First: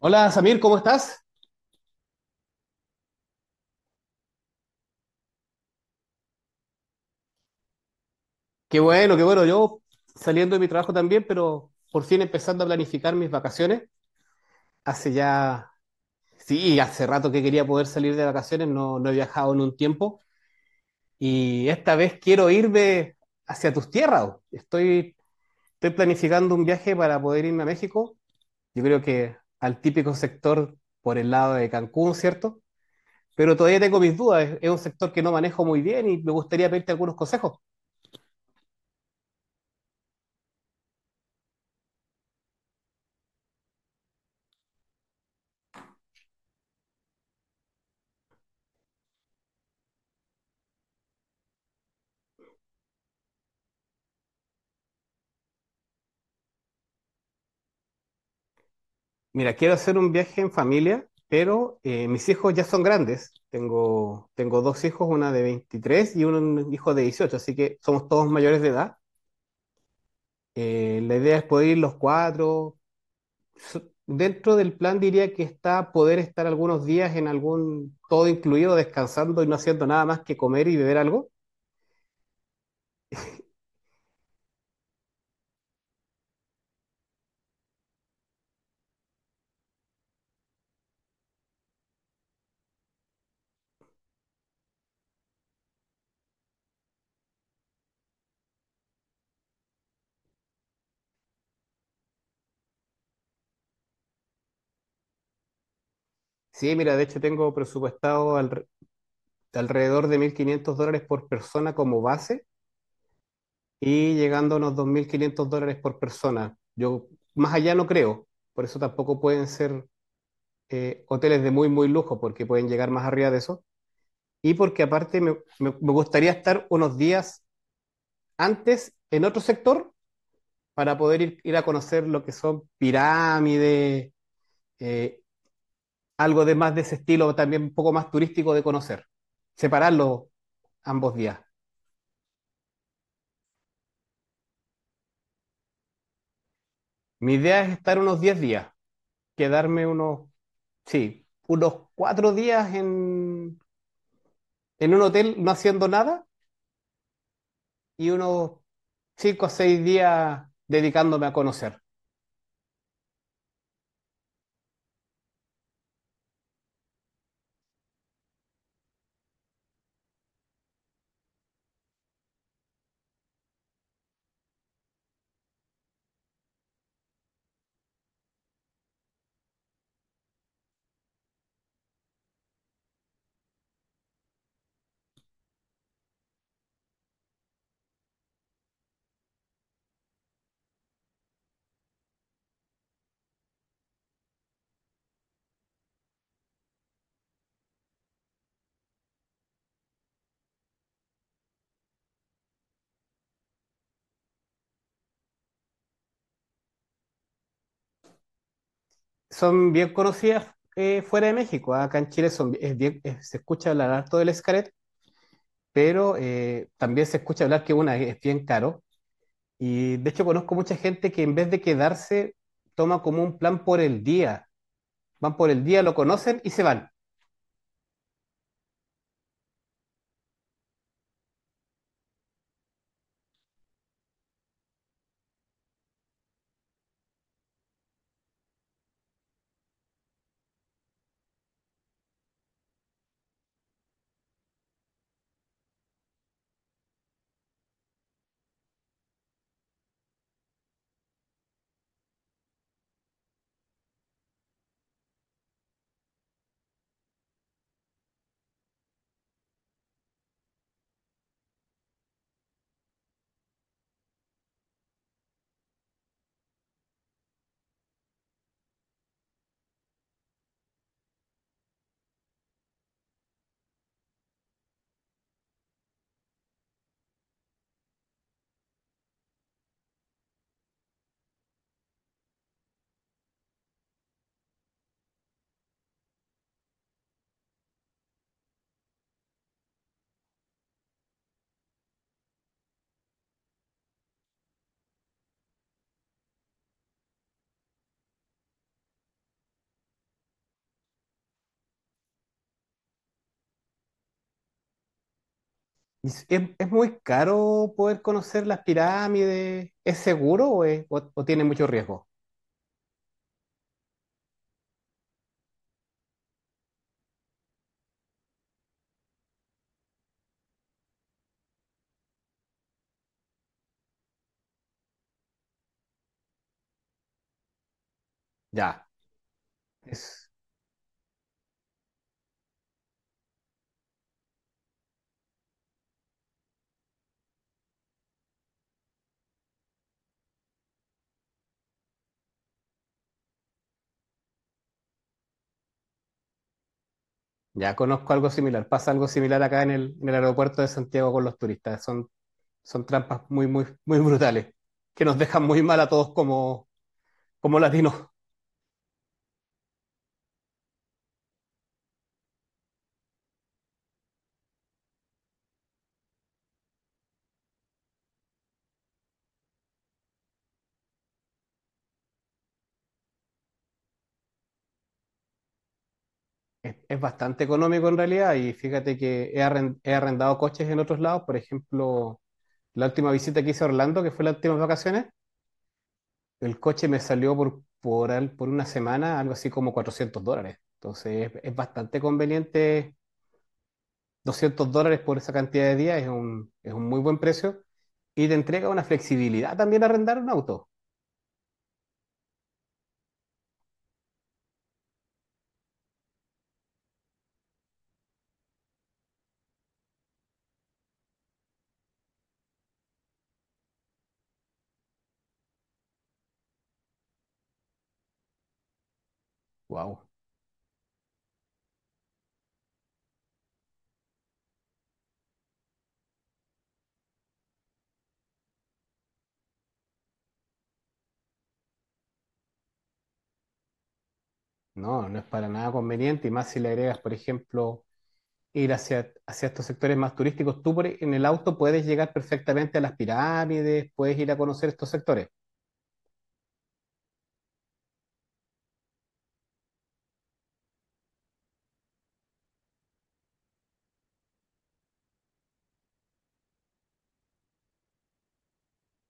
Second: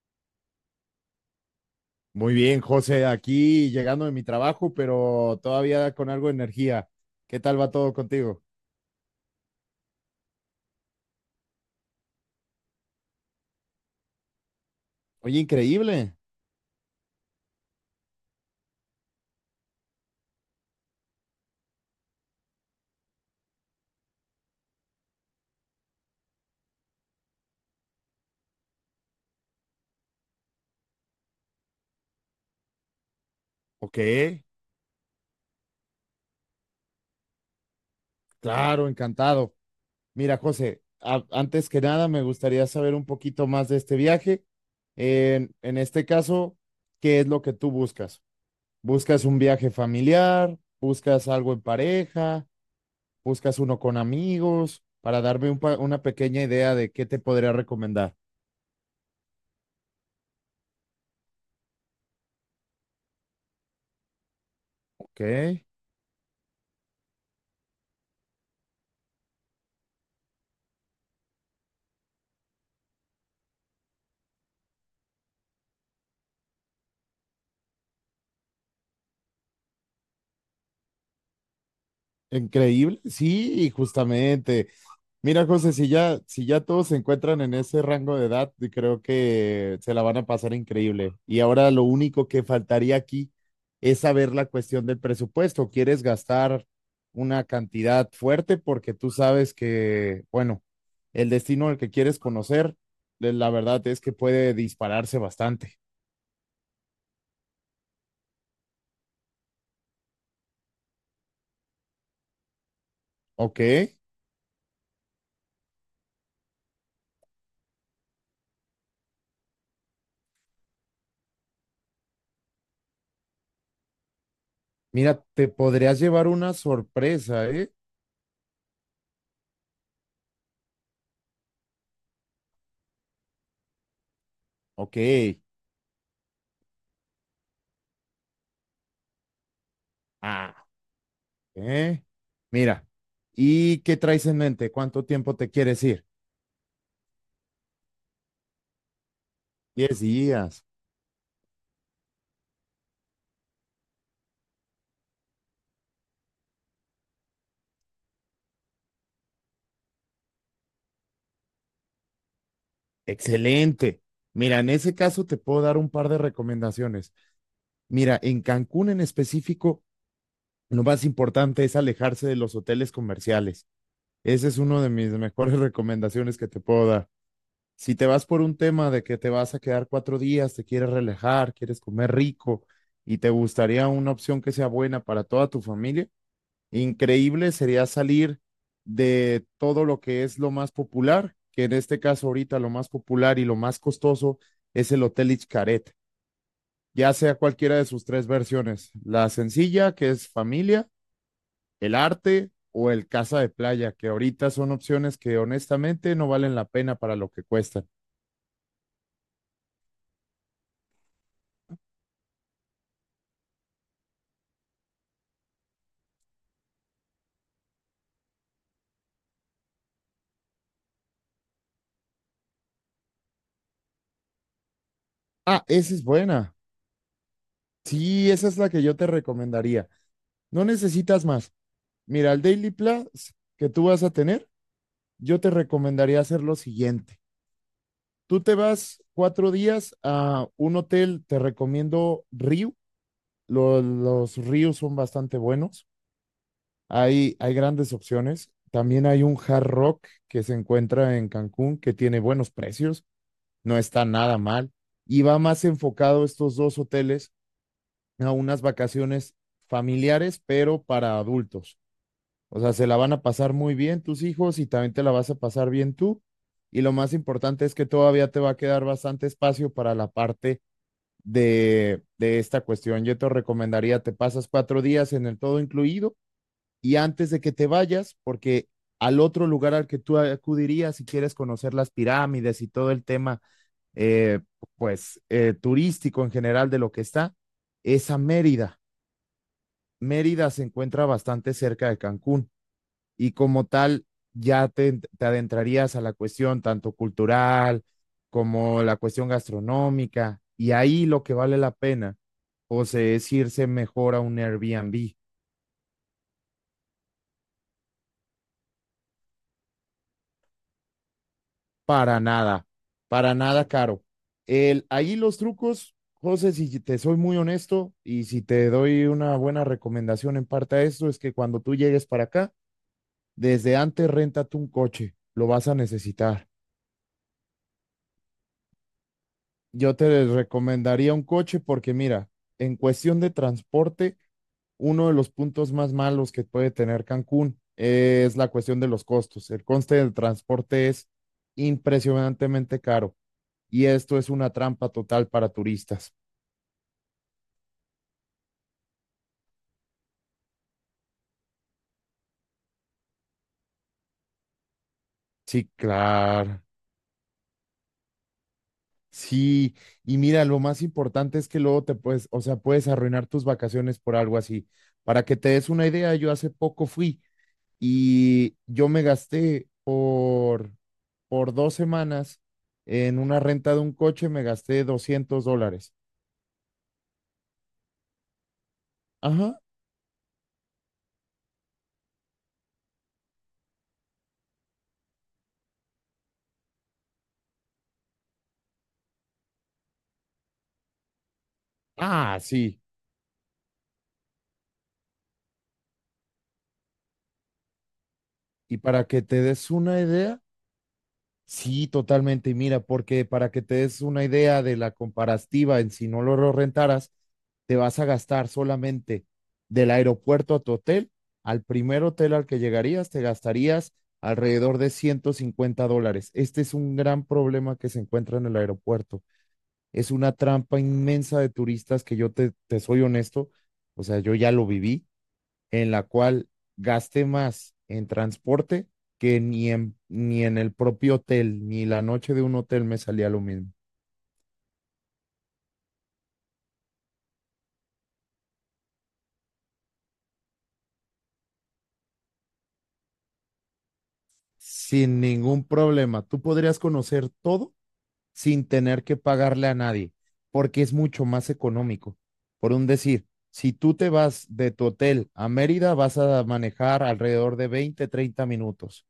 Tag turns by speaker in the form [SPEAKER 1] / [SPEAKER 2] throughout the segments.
[SPEAKER 1] Hola Samir, ¿cómo estás?
[SPEAKER 2] Muy bien, José, aquí llegando de mi trabajo, pero todavía con algo de energía. ¿Qué tal va todo contigo?
[SPEAKER 1] Qué bueno, qué bueno. Yo saliendo de mi trabajo también, pero por fin empezando a planificar mis vacaciones. Hace
[SPEAKER 2] Oye,
[SPEAKER 1] ya,
[SPEAKER 2] increíble.
[SPEAKER 1] sí, hace rato que quería poder salir de vacaciones, no, no he viajado en un tiempo y esta vez quiero irme hacia tus tierras. Estoy planificando un viaje para poder irme a México. Yo creo que al típico sector por el lado de Cancún, ¿cierto? Pero todavía
[SPEAKER 2] Ok,
[SPEAKER 1] tengo mis dudas. Es un sector que no manejo muy bien y me gustaría pedirte algunos consejos.
[SPEAKER 2] claro, encantado. Mira, José, antes que nada me gustaría saber un poquito más de este viaje. En este caso, ¿qué es lo que tú buscas? ¿Buscas un viaje familiar? ¿Buscas algo en pareja? ¿Buscas uno con amigos? Para darme una pequeña idea de qué te podría recomendar.
[SPEAKER 1] Mira, quiero hacer un viaje en familia, pero mis hijos ya son grandes. Tengo dos hijos,
[SPEAKER 2] Ok.
[SPEAKER 1] una de 23 y un hijo de 18, así que somos todos mayores de edad. La idea es poder ir los cuatro. So- Dentro del plan diría que está poder estar algunos días en algún todo incluido, descansando y no haciendo nada más que comer y beber algo.
[SPEAKER 2] Increíble, sí, justamente. Mira, José, si ya todos se encuentran en ese rango de edad, y creo que se la van a pasar increíble. Y ahora lo único que faltaría aquí es saber la cuestión del presupuesto. ¿Quieres gastar una cantidad fuerte? Porque tú sabes que, bueno, el destino al que quieres conocer, la verdad es que puede dispararse bastante.
[SPEAKER 1] Sí, mira, de hecho tengo presupuestado alrededor de 1.500 dólares por persona como base
[SPEAKER 2] Ok,
[SPEAKER 1] y llegando a unos 2.500 dólares por persona. Yo más allá no creo, por eso tampoco pueden ser hoteles de muy lujo, porque pueden llegar más arriba de eso. Y porque aparte
[SPEAKER 2] mira, te
[SPEAKER 1] me
[SPEAKER 2] podrías llevar
[SPEAKER 1] gustaría
[SPEAKER 2] una
[SPEAKER 1] estar unos días
[SPEAKER 2] sorpresa, ¿eh?
[SPEAKER 1] antes en otro sector para poder ir a conocer lo que son pirámides,
[SPEAKER 2] Ok.
[SPEAKER 1] eh, algo de más de ese estilo, también un poco más turístico de conocer. Separarlo
[SPEAKER 2] Ah,
[SPEAKER 1] ambos días.
[SPEAKER 2] Eh, mira, ¿y qué traes en mente? ¿Cuánto tiempo te quieres ir?
[SPEAKER 1] Mi idea es estar unos 10 días, quedarme
[SPEAKER 2] Diez
[SPEAKER 1] unos
[SPEAKER 2] días.
[SPEAKER 1] sí, unos 4 días en un hotel no haciendo nada y unos 5 o 6 días dedicándome a conocer.
[SPEAKER 2] Excelente. Mira, en ese caso te puedo dar un par de recomendaciones. Mira, en Cancún en específico, lo más importante es alejarse de los hoteles comerciales. Esa es una de mis mejores recomendaciones que te puedo dar. Si te vas por un tema de que te vas a quedar 4 días, te quieres relajar, quieres comer rico y te gustaría una opción que sea buena para toda tu familia, increíble sería salir de todo lo que es lo más popular, que en este caso ahorita lo más popular y lo más costoso es el Hotel Xcaret, ya sea cualquiera de sus tres versiones, la sencilla, que es familia, el arte o el casa de playa, que ahorita son opciones que honestamente no valen la pena para lo que cuestan.
[SPEAKER 1] Son bien conocidas fuera de México. Acá en Chile son, se escucha hablar harto del Xcaret, pero también se escucha hablar que una es bien caro. Y de hecho conozco mucha gente que en vez de quedarse, toma como un plan por el día. Van por el
[SPEAKER 2] Ah,
[SPEAKER 1] día,
[SPEAKER 2] esa
[SPEAKER 1] lo
[SPEAKER 2] es
[SPEAKER 1] conocen y
[SPEAKER 2] buena.
[SPEAKER 1] se van.
[SPEAKER 2] Sí, esa es la que yo te recomendaría. No necesitas más. Mira, el Daily Plus que tú vas a tener, yo te recomendaría hacer lo siguiente. Tú te vas 4 días a un hotel, te recomiendo Ryu. Los Ryu son bastante buenos. Hay grandes opciones. También hay un Hard Rock que se encuentra en Cancún que tiene buenos precios, no está nada mal. Y va más enfocado estos dos hoteles a unas vacaciones familiares, pero para adultos. O sea, se la van a pasar muy bien tus hijos y también te la vas a pasar bien tú. Y lo más importante es que todavía te va a quedar bastante espacio para la parte de esta cuestión. Yo te recomendaría, te pasas 4 días en el todo incluido y antes de que te vayas, porque al otro lugar al que tú acudirías si quieres conocer las pirámides y todo el tema, eh, pues, turístico en general de lo que está, es a Mérida. Mérida se encuentra bastante cerca de Cancún y como tal ya te adentrarías a la cuestión tanto cultural como la cuestión gastronómica y ahí lo que vale la pena pues es irse mejor a un Airbnb.
[SPEAKER 1] Es muy caro poder conocer las pirámides? ¿Es seguro o tiene mucho riesgo?
[SPEAKER 2] Para nada, para nada caro. El, ahí los trucos, José, si te soy muy honesto y si te doy una buena recomendación en parte a esto, es que cuando tú llegues para acá, desde antes renta tú un coche, lo vas a necesitar.
[SPEAKER 1] Ya,
[SPEAKER 2] Yo te
[SPEAKER 1] es,
[SPEAKER 2] recomendaría un coche porque mira, en cuestión de transporte, uno de los puntos más malos que puede tener Cancún es la cuestión de los costos. El coste del transporte es impresionantemente caro y esto es una trampa total para turistas.
[SPEAKER 1] ya conozco algo similar. Pasa algo similar acá en en el aeropuerto de Santiago con los turistas. Son, son trampas muy brutales que nos dejan muy
[SPEAKER 2] Sí,
[SPEAKER 1] mal a todos
[SPEAKER 2] claro.
[SPEAKER 1] como, como latinos.
[SPEAKER 2] Sí, y mira, lo más importante es que luego te puedes, o sea, puedes arruinar tus vacaciones por algo así. Para que te des una idea, yo hace poco fui y yo me gasté por 2 semanas en una renta de un coche, me gasté $200.
[SPEAKER 1] Es bastante económico en realidad y fíjate que
[SPEAKER 2] Ajá.
[SPEAKER 1] he arrendado coches en otros lados. Por ejemplo, la última visita que hice a Orlando, que fue las últimas vacaciones, el coche me salió por una semana algo así como 400 dólares. Entonces es bastante
[SPEAKER 2] Ah, sí.
[SPEAKER 1] conveniente. 200 dólares por esa cantidad de días es un muy buen precio. Y te entrega
[SPEAKER 2] Y
[SPEAKER 1] una
[SPEAKER 2] para que te
[SPEAKER 1] flexibilidad
[SPEAKER 2] des
[SPEAKER 1] también
[SPEAKER 2] una
[SPEAKER 1] arrendar un
[SPEAKER 2] idea,
[SPEAKER 1] auto.
[SPEAKER 2] sí, totalmente. Y mira, porque para que te des una idea de la comparativa en si no lo rentaras, te vas a gastar solamente del aeropuerto a tu hotel, al primer hotel al que llegarías, te gastarías alrededor de $150. Este es un gran problema que se encuentra en el aeropuerto.
[SPEAKER 1] Wow.
[SPEAKER 2] Es una trampa inmensa de turistas que yo te soy honesto, o sea, yo ya lo viví, en la cual gasté más en transporte que ni en el propio hotel, ni la noche de un hotel me salía lo mismo.
[SPEAKER 1] No, no es para nada conveniente. Y más si le agregas, por ejemplo, ir hacia estos sectores más turísticos. En el auto puedes llegar perfectamente a las pirámides, puedes ir a conocer estos
[SPEAKER 2] Sin
[SPEAKER 1] sectores.
[SPEAKER 2] ningún problema, tú podrías conocer todo sin tener que pagarle a nadie, porque es mucho más económico. Por un decir, si tú te vas de tu hotel a Mérida, vas a manejar alrededor de 20, 30 minutos.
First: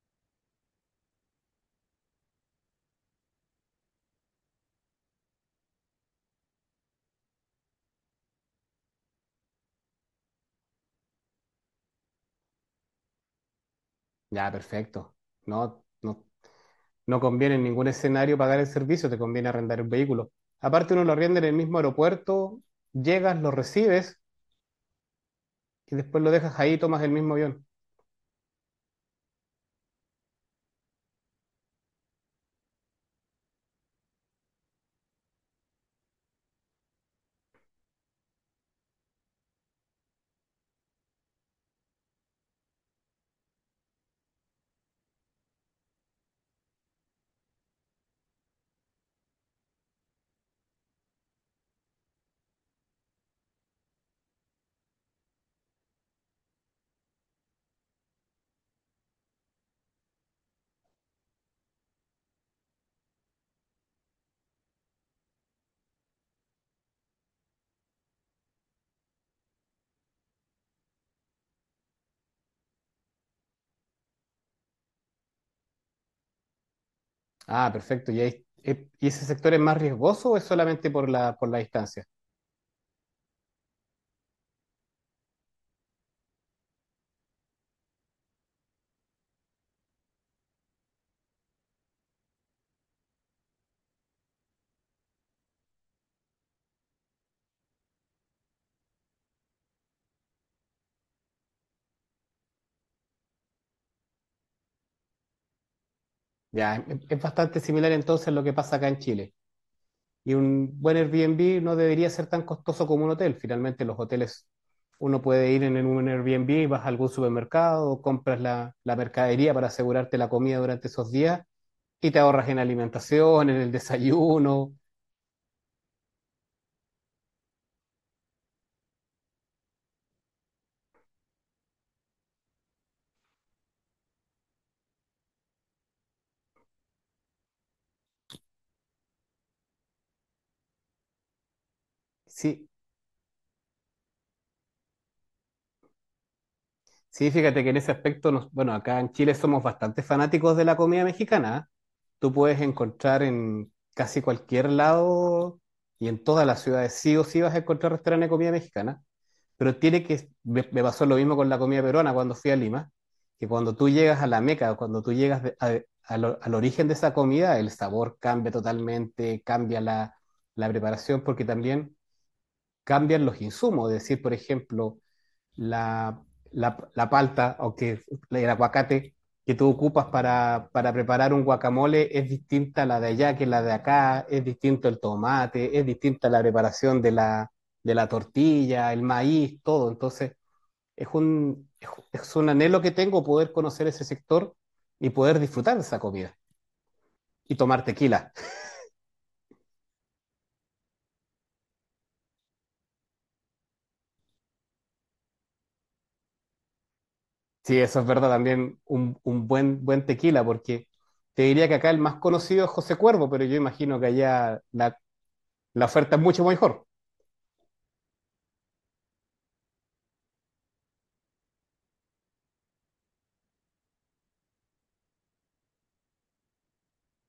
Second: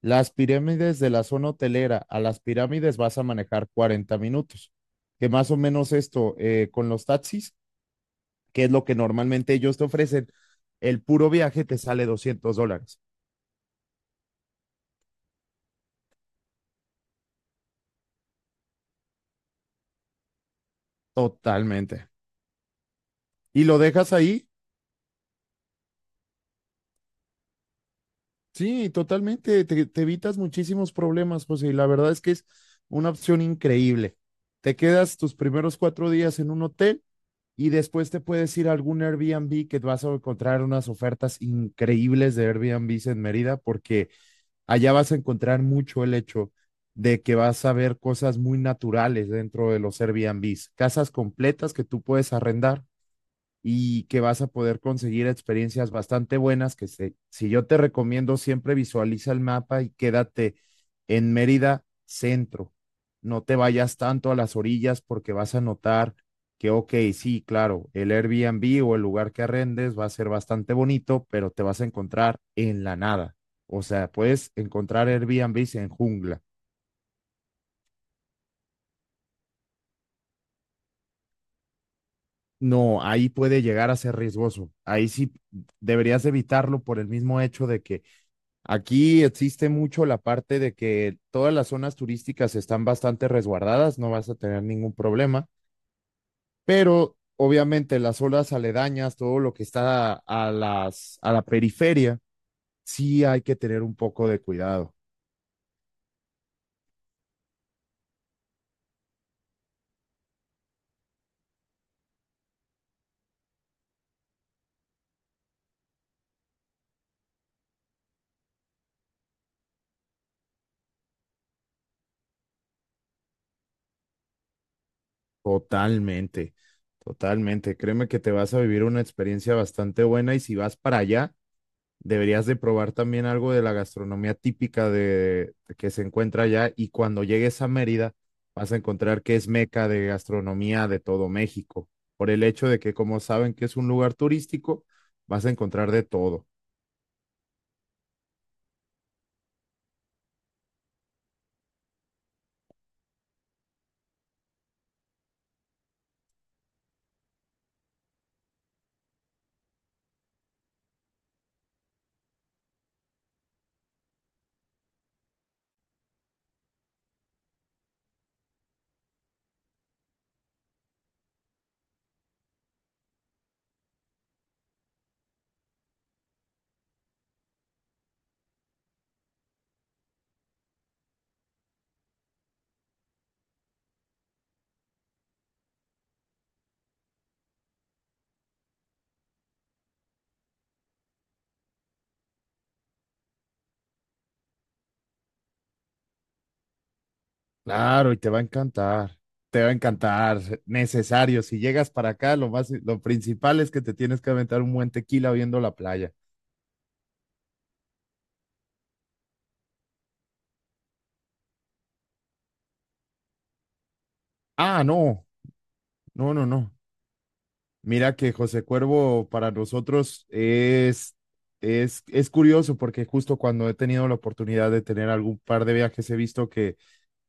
[SPEAKER 2] Las pirámides de la zona hotelera a las pirámides vas a manejar 40 minutos, que más o menos esto con los taxis, que es lo que normalmente ellos te ofrecen, el puro viaje te sale $200.
[SPEAKER 1] Ya, perfecto. No, no, no conviene en ningún escenario pagar el servicio, te conviene arrendar el vehículo. Aparte, uno lo arrienda en el mismo
[SPEAKER 2] Totalmente.
[SPEAKER 1] aeropuerto, llegas, lo
[SPEAKER 2] Y lo dejas
[SPEAKER 1] recibes
[SPEAKER 2] ahí,
[SPEAKER 1] y después lo dejas ahí y tomas el mismo avión.
[SPEAKER 2] sí, totalmente. Te evitas muchísimos problemas, José, y la verdad es que es una opción increíble. Te quedas tus primeros 4 días en un hotel. Y después te puedes ir a algún Airbnb que vas a encontrar unas ofertas increíbles de Airbnb en Mérida, porque allá vas a encontrar mucho el hecho de que vas a ver cosas muy naturales dentro de los Airbnbs, casas completas que tú puedes arrendar y que vas a poder conseguir experiencias bastante buenas, que se, si yo te recomiendo, siempre visualiza el mapa y quédate en Mérida centro. No te vayas tanto a las orillas porque vas a notar que, ok, sí, claro, el Airbnb o el lugar que arrendes va a ser bastante bonito, pero te vas a encontrar en la nada. O sea, puedes encontrar Airbnbs en jungla.
[SPEAKER 1] Ah, perfecto. ¿Y ese sector es más riesgoso o es solamente por por la distancia?
[SPEAKER 2] No, ahí puede llegar a ser riesgoso. Ahí sí deberías evitarlo por el mismo hecho de que aquí existe mucho la parte de que todas las zonas turísticas están bastante resguardadas, no vas a tener ningún problema, pero obviamente las zonas aledañas, todo lo que está a la periferia, sí hay que tener un poco de cuidado.
[SPEAKER 1] Es bastante similar entonces a lo que pasa acá en Chile. Y un buen Airbnb no debería ser tan costoso como un hotel. Finalmente, los hoteles, uno puede ir en un Airbnb, vas a algún supermercado, compras la mercadería para asegurarte la comida durante esos días y te ahorras en alimentación, en el desayuno.
[SPEAKER 2] Totalmente, totalmente. Créeme que te vas a vivir una experiencia bastante buena y si vas para allá, deberías de probar también algo de la gastronomía típica de, que se encuentra allá y cuando llegues a Mérida vas a encontrar que es meca de gastronomía de todo México, por el hecho
[SPEAKER 1] Sí,
[SPEAKER 2] de que como saben que es un lugar turístico, vas a encontrar de todo.
[SPEAKER 1] sí, fíjate que en ese aspecto, nos, bueno, acá en Chile somos bastante fanáticos de la comida mexicana. Tú puedes encontrar en casi cualquier lado y en todas las ciudades sí o sí vas a encontrar restaurantes de comida mexicana. Pero tiene que, me pasó lo mismo con la comida peruana cuando fui a Lima, que cuando tú llegas a la Meca, cuando tú llegas de- a lo- al origen de esa comida, el sabor cambia totalmente, cambia la preparación, porque también cambian los insumos, es decir, por ejemplo, la, la palta, aunque el aguacate que tú ocupas preparar un guacamole es distinta a la de allá que la de acá, es distinto el tomate, es distinta la preparación de de la tortilla, el maíz, todo. Entonces, es un, es un anhelo que tengo poder conocer ese sector y poder disfrutar de esa comida y tomar
[SPEAKER 2] Claro, y te
[SPEAKER 1] tequila.
[SPEAKER 2] va a encantar. Te va a encantar, necesario. Si llegas para acá, lo más, lo principal es que te tienes que aventar un buen tequila viendo la playa.
[SPEAKER 1] Sí, eso es verdad, también un buen tequila, porque te diría que acá el más conocido es José Cuervo, pero yo imagino que allá
[SPEAKER 2] Ah, no,
[SPEAKER 1] la oferta es
[SPEAKER 2] no,
[SPEAKER 1] mucho
[SPEAKER 2] no, no.
[SPEAKER 1] mejor.
[SPEAKER 2] Mira que José Cuervo para nosotros es, es curioso porque justo cuando he tenido la oportunidad de tener algún par de viajes he visto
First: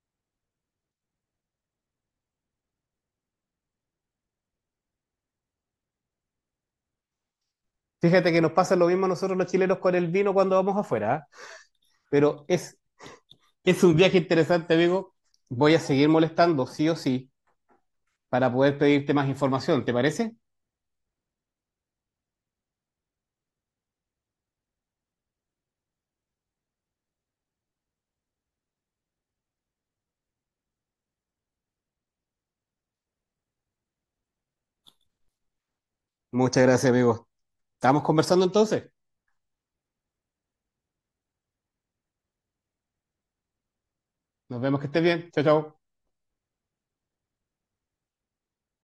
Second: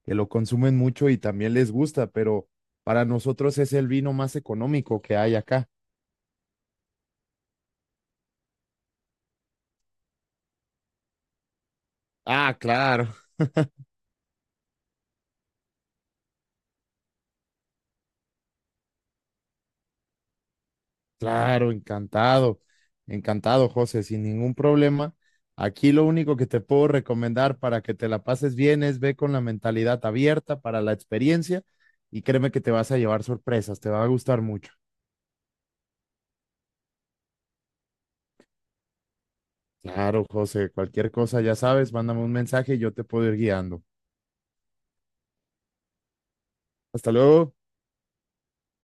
[SPEAKER 2] que lo consumen mucho y también les gusta, pero para nosotros es el vino más económico que hay acá.
[SPEAKER 1] Fíjate que nos pasa lo mismo a nosotros los chilenos con el vino cuando vamos afuera, ¿ah? Pero
[SPEAKER 2] Ah, claro.
[SPEAKER 1] es un viaje interesante, amigo. Voy a seguir molestando, sí o sí, para poder pedirte más información, ¿te parece?
[SPEAKER 2] Claro, encantado, encantado, José, sin ningún problema. Aquí lo único que te puedo recomendar para que te la pases bien es ve con la mentalidad abierta para la experiencia y créeme que te vas a llevar sorpresas, te va a gustar mucho.
[SPEAKER 1] Muchas gracias, amigo. Estamos conversando entonces.
[SPEAKER 2] Claro, José, cualquier cosa, ya sabes, mándame un mensaje y yo te puedo ir guiando.
[SPEAKER 1] Nos vemos que estés bien. Chao, chao.
[SPEAKER 2] Hasta luego.